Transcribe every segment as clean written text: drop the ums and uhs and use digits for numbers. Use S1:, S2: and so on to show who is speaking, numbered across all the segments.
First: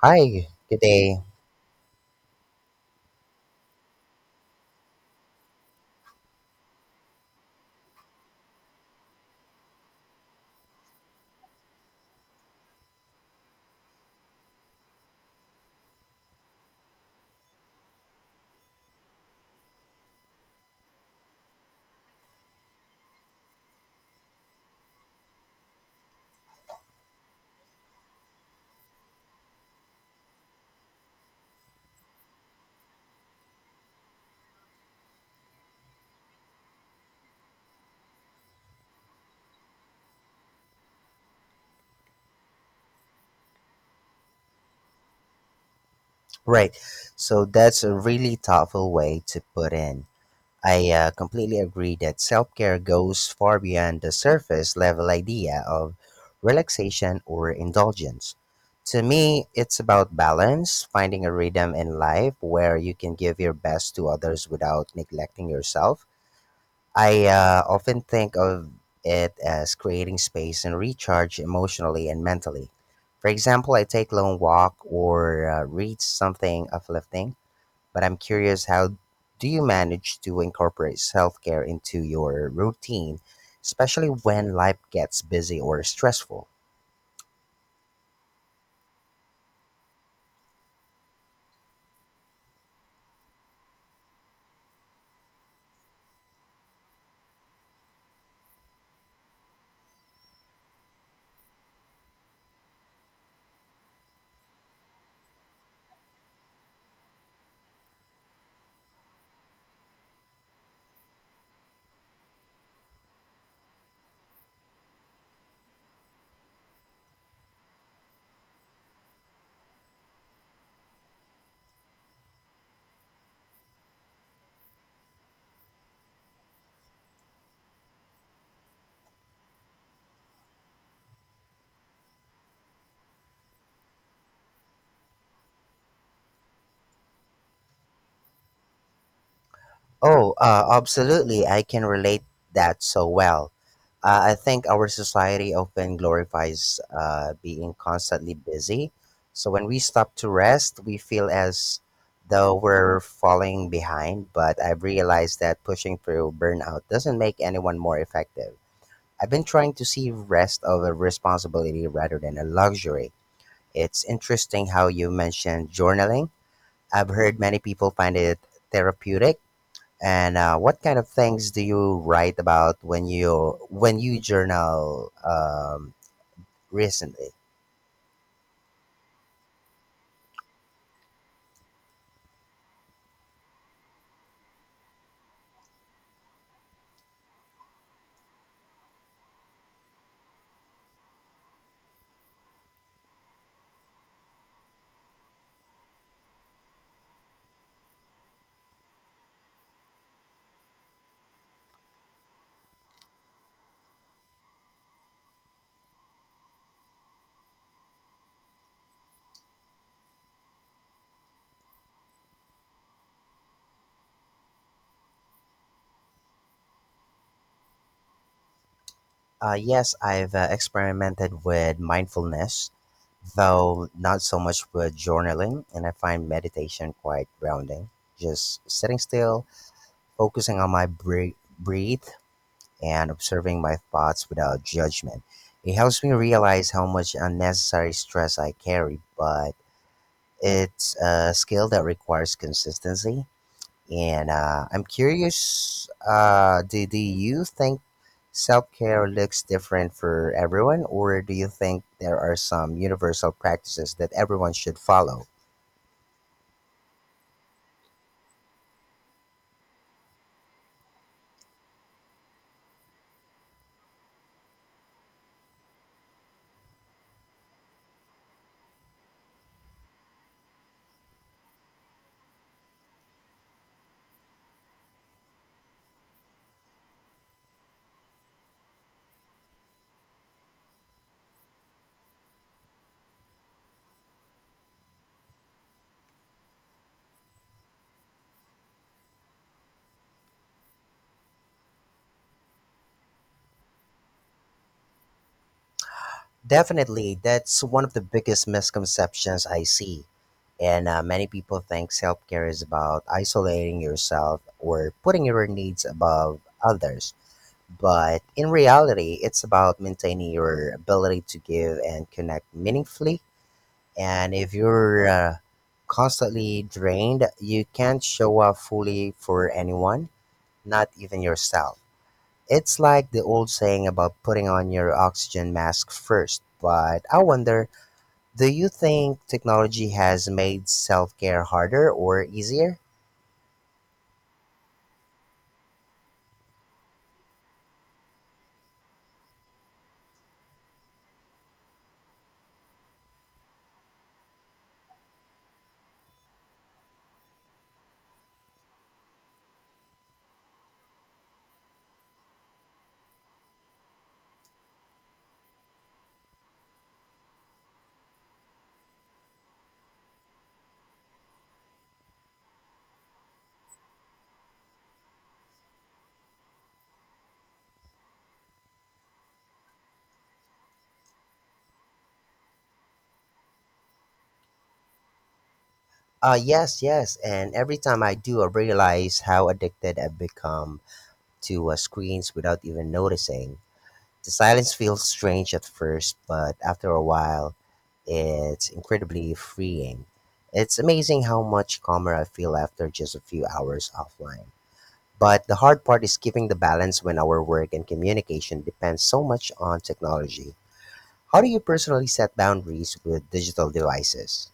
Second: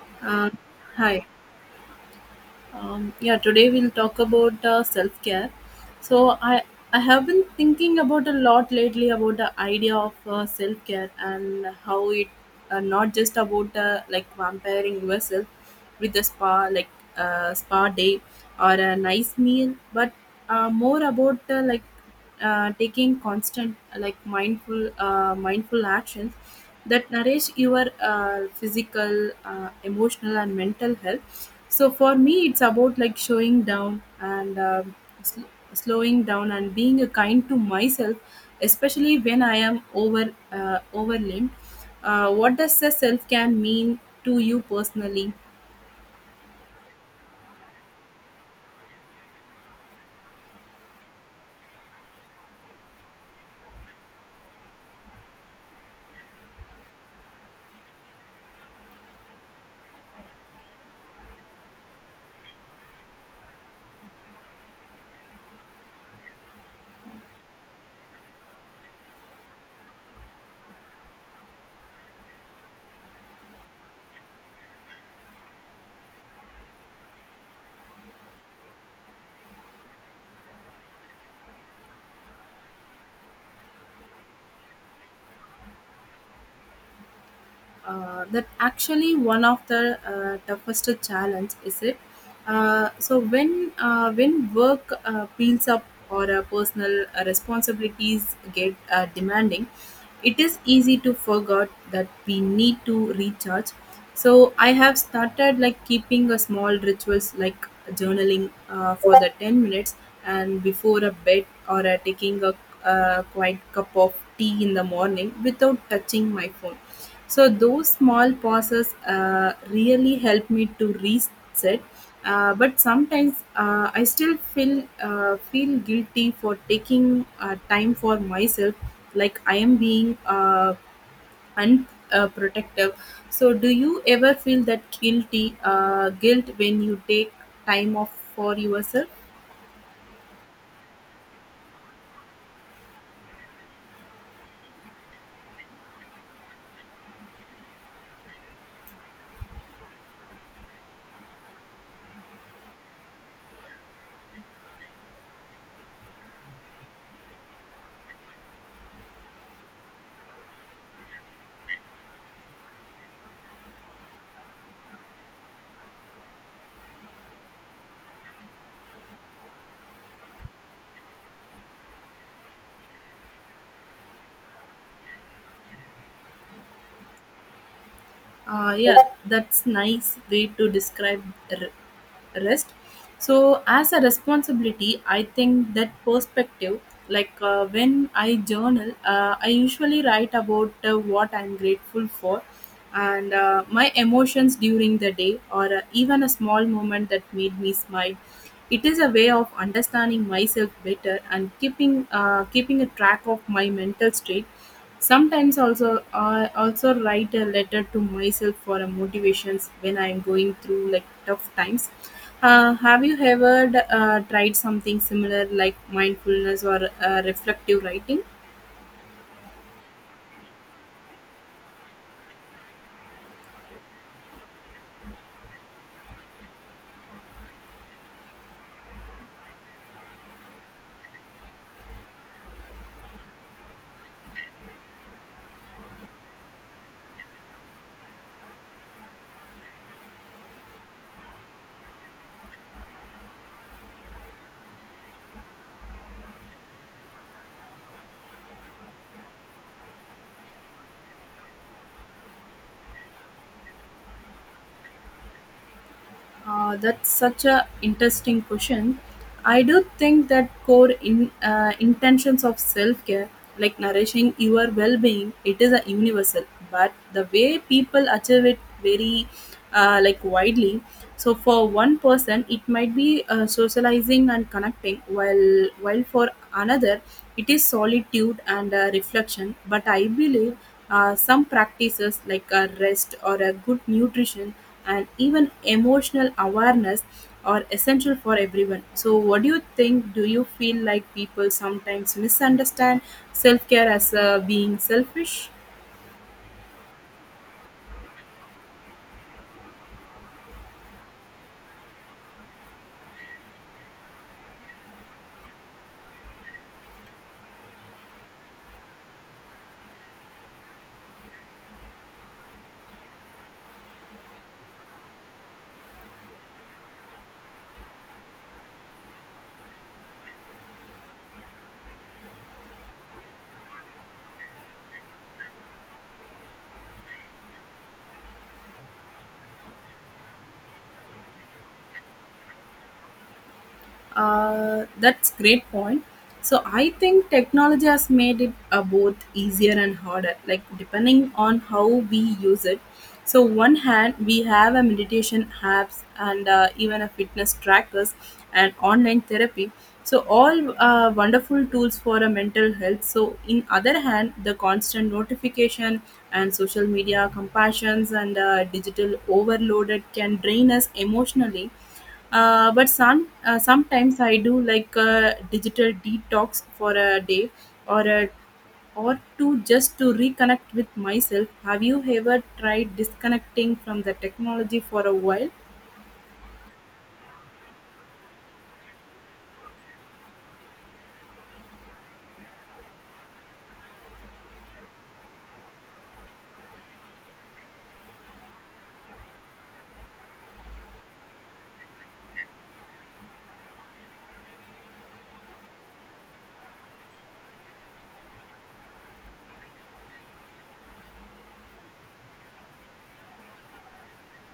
S1: Hi,
S2: Uh,
S1: good day.
S2: Hi. Yeah, today we'll talk about self care. So I have been thinking about a lot lately about the idea of self care, and how it not just about like vampiring yourself with a spa like spa day or a nice meal, but more about like taking constant like mindful mindful actions that nourish your physical, emotional and mental health. So for me it's about like showing down and sl- slowing down and being a kind to myself, especially when I am overwhelmed. What does the self can mean to you personally?
S1: Right. So that's a really thoughtful way to put in. I completely agree that self care goes far beyond the surface level idea of relaxation or indulgence. To me, it's about balance, finding a rhythm in life where you can give your best to others without neglecting yourself. I often think of it as creating space and recharge emotionally and mentally. For example, I take long walk or read something uplifting, but I'm curious, how do you manage to incorporate self-care into your routine, especially when life gets busy or stressful?
S2: That actually one of the toughest challenge is it. So when work piles up or personal responsibilities get demanding. It is easy to forget that we need to recharge. So I have started like keeping a small rituals like journaling for the 10 minutes and before a bed, or taking a quiet cup of tea in the morning without touching my phone. So those small pauses really help me to reset. But sometimes I still feel guilty for taking time for myself, like I am being unprotective. So, do you ever feel that guilt when you take time off for yourself?
S1: Oh, absolutely. I can relate that so well. I think our society often glorifies being constantly busy. So when we stop to rest, we feel as though we're falling behind. But I've realized that pushing through burnout doesn't make anyone more effective. I've been trying to see rest of a responsibility rather than a luxury. It's interesting how you mentioned journaling. I've heard many people find it therapeutic, and what kind of things do you write about when you journal recently?
S2: Yeah, that's nice way to describe rest. So as a responsibility, I think that perspective, like when I journal, I usually write about what I'm grateful for and my emotions during the day or even a small moment that made me smile. It is a way of understanding myself better and keeping a track of my mental state. Sometimes also I also write a letter to myself for a motivations when I'm going through like tough times. Have you ever tried something similar like mindfulness or reflective writing?
S1: Yes, I've experimented with mindfulness, though not so much with journaling, and I find meditation quite grounding. Just sitting still, focusing on my breathe, and observing my thoughts without judgment. It helps me realize how much unnecessary stress I carry, but it's a skill that requires consistency. And I'm curious, do you think self care looks different for everyone, or do you think there are some universal practices that everyone should follow?
S2: That's such a interesting question. I do think that core in intentions of self care, like nourishing your well being, it is a universal. But the way people achieve it very like widely. So for one person it might be socializing and connecting, while for another it is solitude and reflection. But I believe some practices like a rest or a good nutrition and even emotional awareness are essential for everyone. So what do you think? Do you feel like people sometimes misunderstand self-care as being selfish?
S1: Definitely, that's one of the biggest misconceptions I see. And many people think self-care is about isolating yourself or putting your needs above others. But in reality, it's about maintaining your ability to give and connect meaningfully. And if you're constantly drained, you can't show up fully for anyone, not even yourself. It's like the old saying about putting on your oxygen mask first. But I wonder, do you think technology has made self care harder or easier?
S2: That's great point. So I think technology has made it both easier and harder, like depending on how we use it. So one hand we have a meditation apps and even a fitness trackers and online therapy. So all wonderful tools for a mental health. So in other hand, the constant notification and social media compassions and digital overloaded can drain us emotionally. But sometimes I do like a digital detox for a day or a or to just to reconnect with myself. Have you ever tried disconnecting from the technology for a while?
S1: Yes. And every time I do, I realize how addicted I've become to screens without even noticing. The silence feels strange at first, but after a while, it's incredibly freeing. It's amazing how much calmer I feel after just a few hours offline. But the hard part is keeping the balance when our work and communication depends so much on technology. How do you personally set boundaries with digital devices?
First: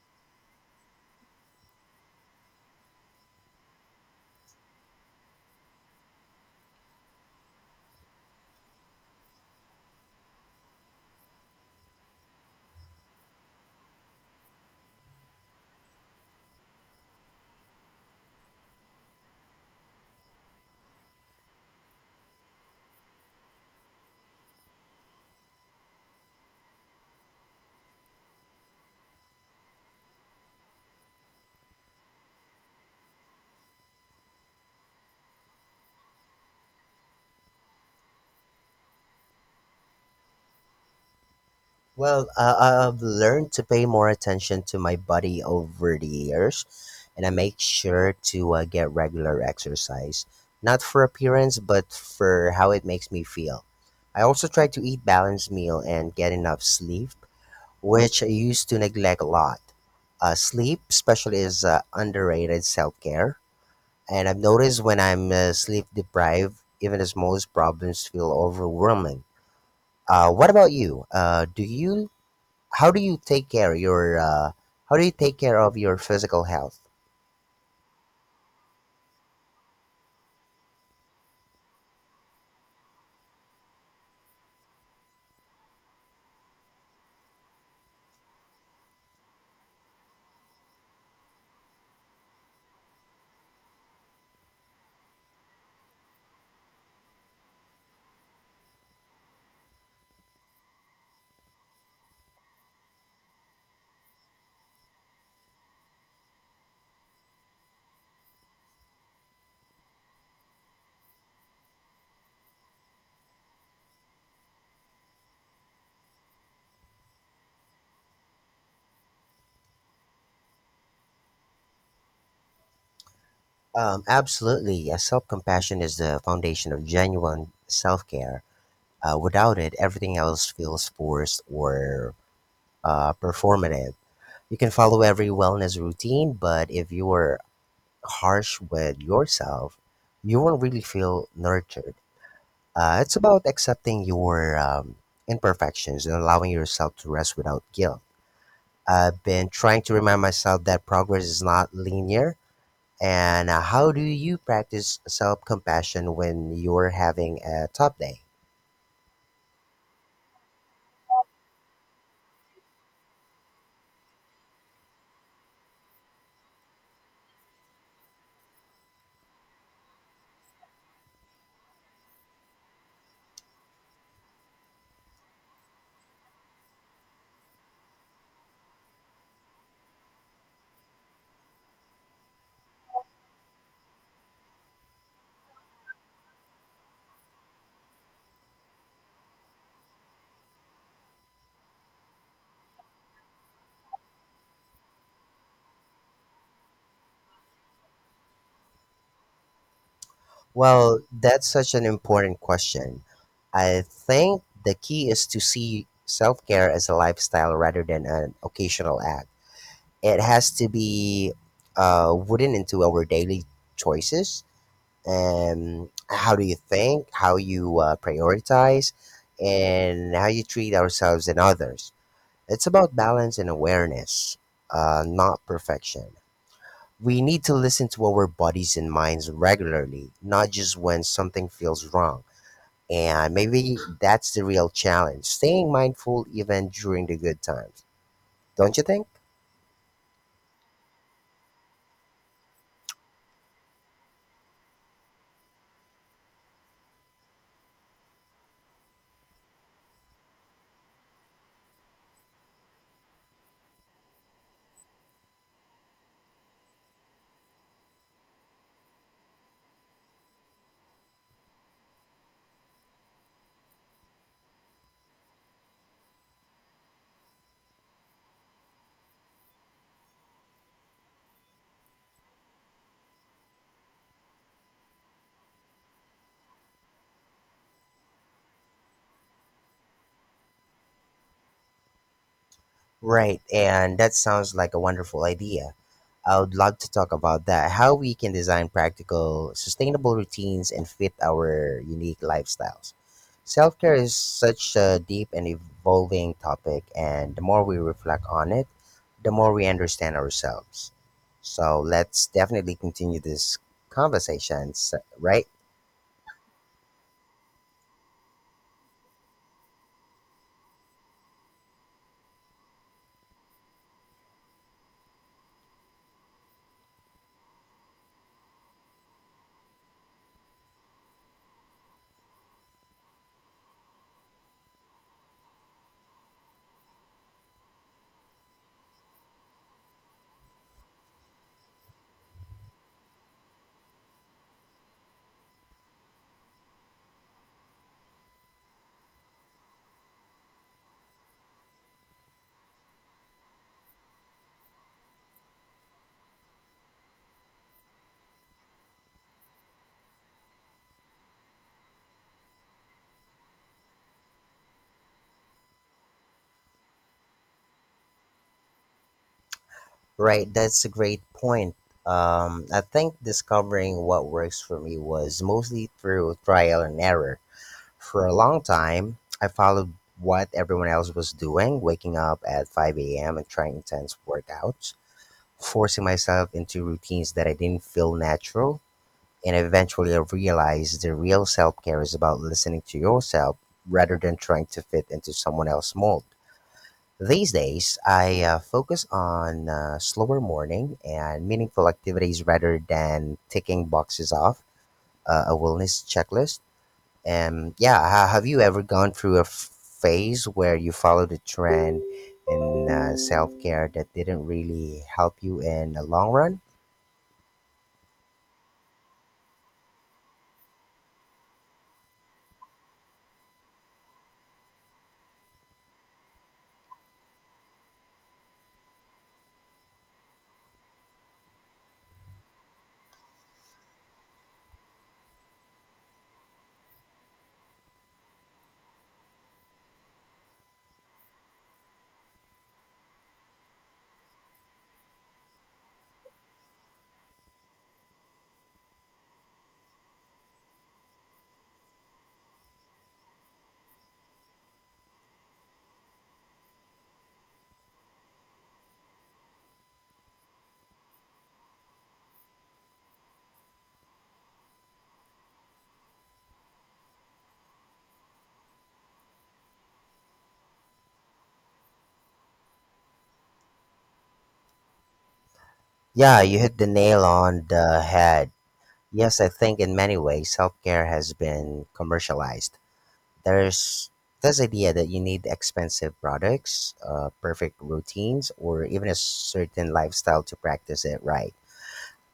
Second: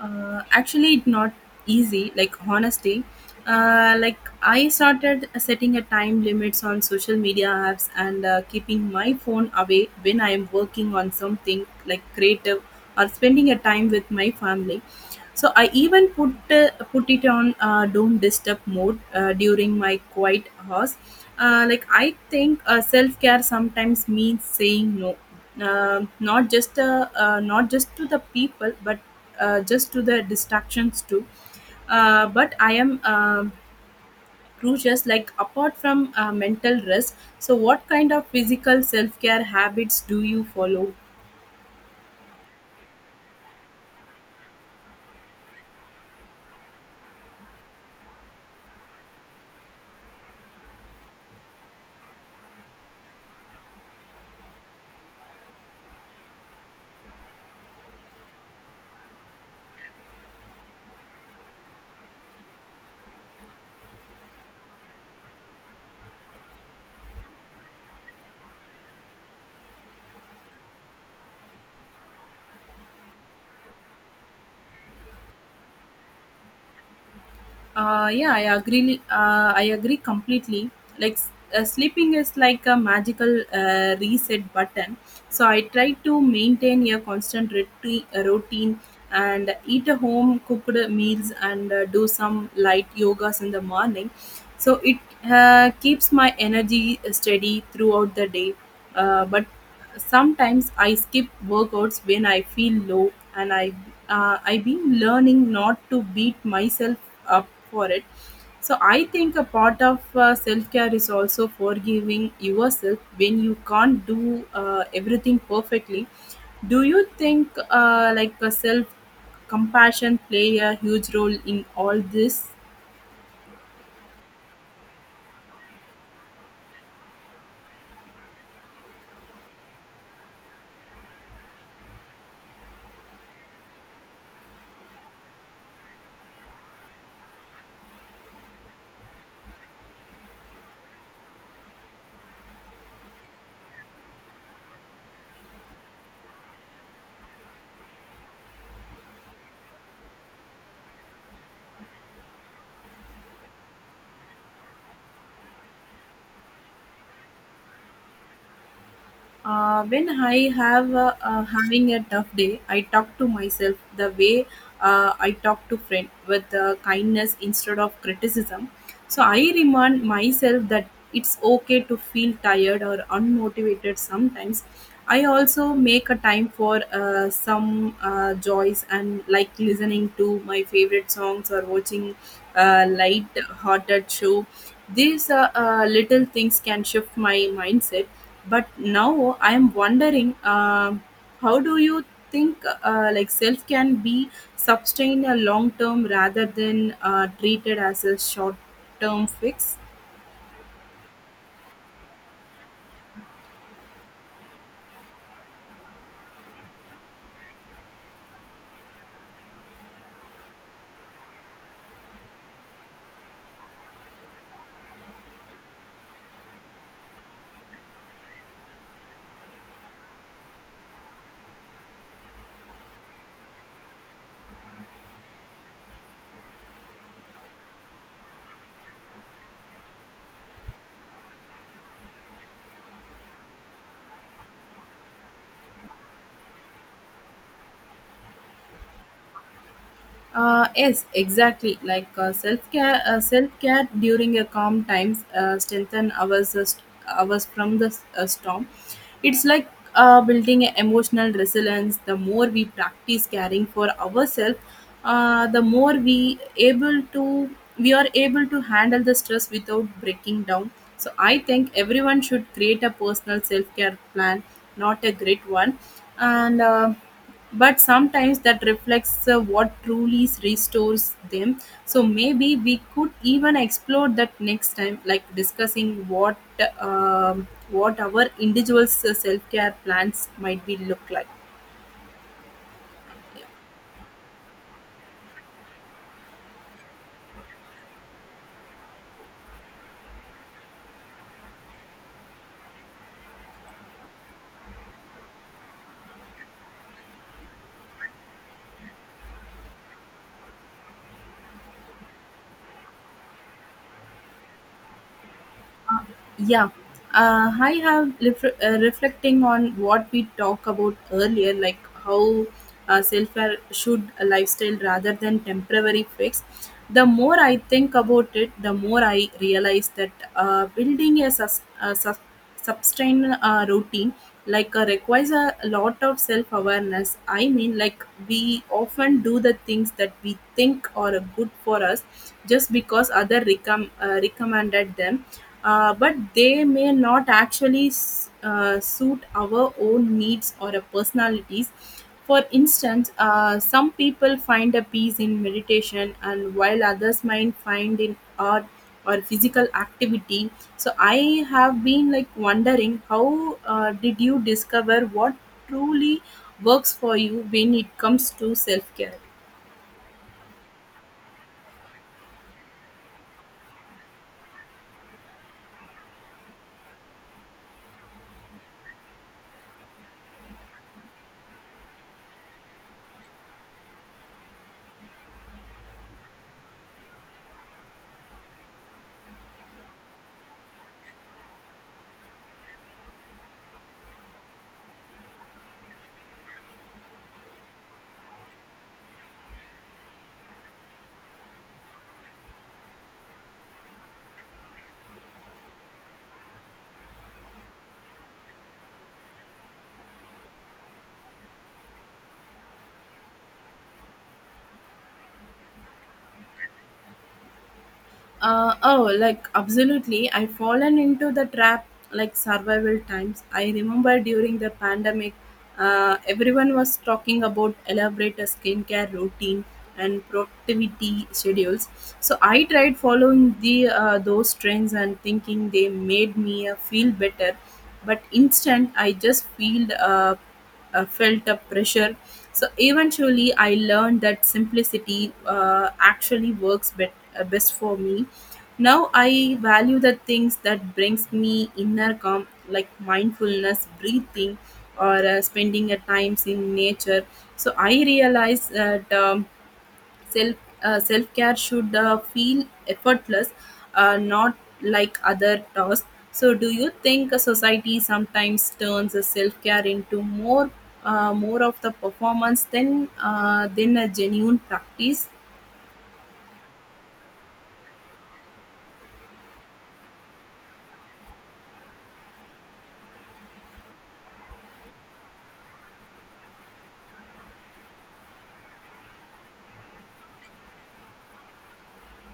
S2: Actually it's not easy, like honestly. Like I started setting a time limits on social media apps and keeping my phone away when I am working on something like creative or spending a time with my family. So I even put it on don't disturb mode during my quiet hours. Like I think self-care sometimes means saying no, not just to the people, but just to the distractions too. But I am crucious. Like apart from mental rest, so what kind of physical self care habits do you follow?
S1: Well, I've learned to pay more attention to my body over the years, and I make sure to get regular exercise, not for appearance, but for how it makes me feel. I also try to eat balanced meal and get enough sleep, which I used to neglect a lot. Sleep, especially, is underrated self care, and I've noticed when I'm sleep deprived, even the smallest problems feel overwhelming. What about you? Do you how do you take care your how do you take care of your physical health?
S2: Yeah, I agree. I agree completely. Like sleeping is like a magical reset button. So I try to maintain a constant routine and eat a home cooked meals, and do some light yogas in the morning. So it keeps my energy steady throughout the day. But sometimes I skip workouts when I feel low, and I've been learning not to beat myself up for it. So I think a part of self care is also forgiving yourself when you can't do everything perfectly. Do you think like self compassion play a huge role in all this?
S1: Absolutely. Self compassion is the foundation of genuine self care. Without it, everything else feels forced or performative. You can follow every wellness routine, but if you are harsh with yourself, you won't really feel nurtured. It's about accepting your imperfections and allowing yourself to rest without guilt. I've been trying to remind myself that progress is not linear. And how do you practice self compassion when you're having a tough day?
S2: When I have having a tough day, I talk to myself the way I talk to friend with kindness instead of criticism. So I remind myself that it's okay to feel tired or unmotivated sometimes. I also make a time for some joys, and like listening to my favorite songs or watching a light-hearted show. These little things can shift my mindset. But now I'm wondering, how do you think like self can be sustained a long term rather than treated as a short term fix?
S1: Well, that's such an important question. I think the key is to see self care as a lifestyle rather than an occasional act. It has to be wooden into our daily choices, and how do you think, how you prioritize, and how you treat ourselves and others. It's about balance and awareness, not perfection. We need to listen to our bodies and minds regularly, not just when something feels wrong. And maybe that's the real challenge staying mindful even during the good times. Don't you think?
S2: Yes, exactly. Like self care during a calm times strengthen ours from the storm. It's like building a emotional resilience. The more we practice caring for ourselves, the more we are able to handle the stress without breaking down. So I think everyone should create a personal self care plan, not a great one, and. But sometimes that reflects what truly restores them. So maybe we could even explore that next time, like discussing what our individuals self-care plans might be look like.
S1: Right, and that sounds like a wonderful idea. I would love to talk about that. How we can design practical, sustainable routines and fit our unique lifestyles. Self care is such a deep and evolving topic, and the more we reflect on it, the more we understand ourselves. So let's definitely continue this conversation, right?
S2: Yeah, I have reflecting on what we talked about earlier, like how self-care should a lifestyle rather than temporary fix. The more I think about it, the more I realize that building a sustain a routine like requires a lot of self awareness. I mean, like, we often do the things that we think are good for us just because other recommended them. But they may not actually suit our own needs or personalities. For instance, some people find a peace in meditation, and while others might find in art or physical activity. So I have been like wondering, how did you discover what truly works for you when it comes to self care?
S1: Right, that's a great point. I think discovering what works for me was mostly through trial and error. For a long time, I followed what everyone else was doing, waking up at 5 a.m. and trying intense workouts, forcing myself into routines that I didn't feel natural. And eventually, I realized the real self care is about listening to yourself rather than trying to fit into someone else's mold. These days, I focus on slower morning and meaningful activities rather than ticking boxes off a wellness checklist. And yeah, have you ever gone through a phase where you followed a trend in self care that didn't really help you in the long run?
S2: Oh, like absolutely. I've fallen into the trap like survival times. I remember during the pandemic, everyone was talking about elaborate skincare routine and productivity schedules. So I tried following the those trends and thinking they made me feel better, but instant I just feel felt a pressure. So eventually, I learned that simplicity actually works best for me. Now I value the things that brings me inner calm, like mindfulness, breathing, or spending a times in nature. So I realize that. Self self care should feel effortless, not like other tasks. So, do you think a society sometimes turns self care into more of the performance than than a genuine practice?
S1: Yeah, you hit the nail on the head. Yes, I think in many ways self care has been commercialized. There's this idea that you need expensive products, perfect routines, or even a certain lifestyle to practice it right.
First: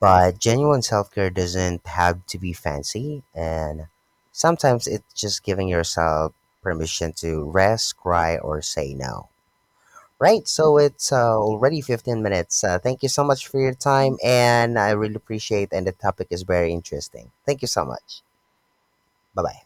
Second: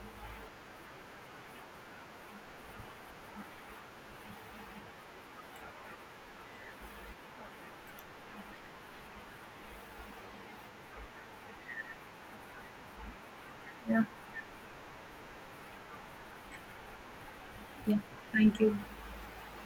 S1: But genuine self care doesn't have to be fancy, and sometimes it's just giving yourself permission to rest, cry, or say no. Right, so it's already 15 minutes. Thank you so much for your
S2: Yeah.
S1: time, and I really appreciate. And the topic is very interesting. Thank you so
S2: Yeah,
S1: much.
S2: thank you.
S1: Bye bye.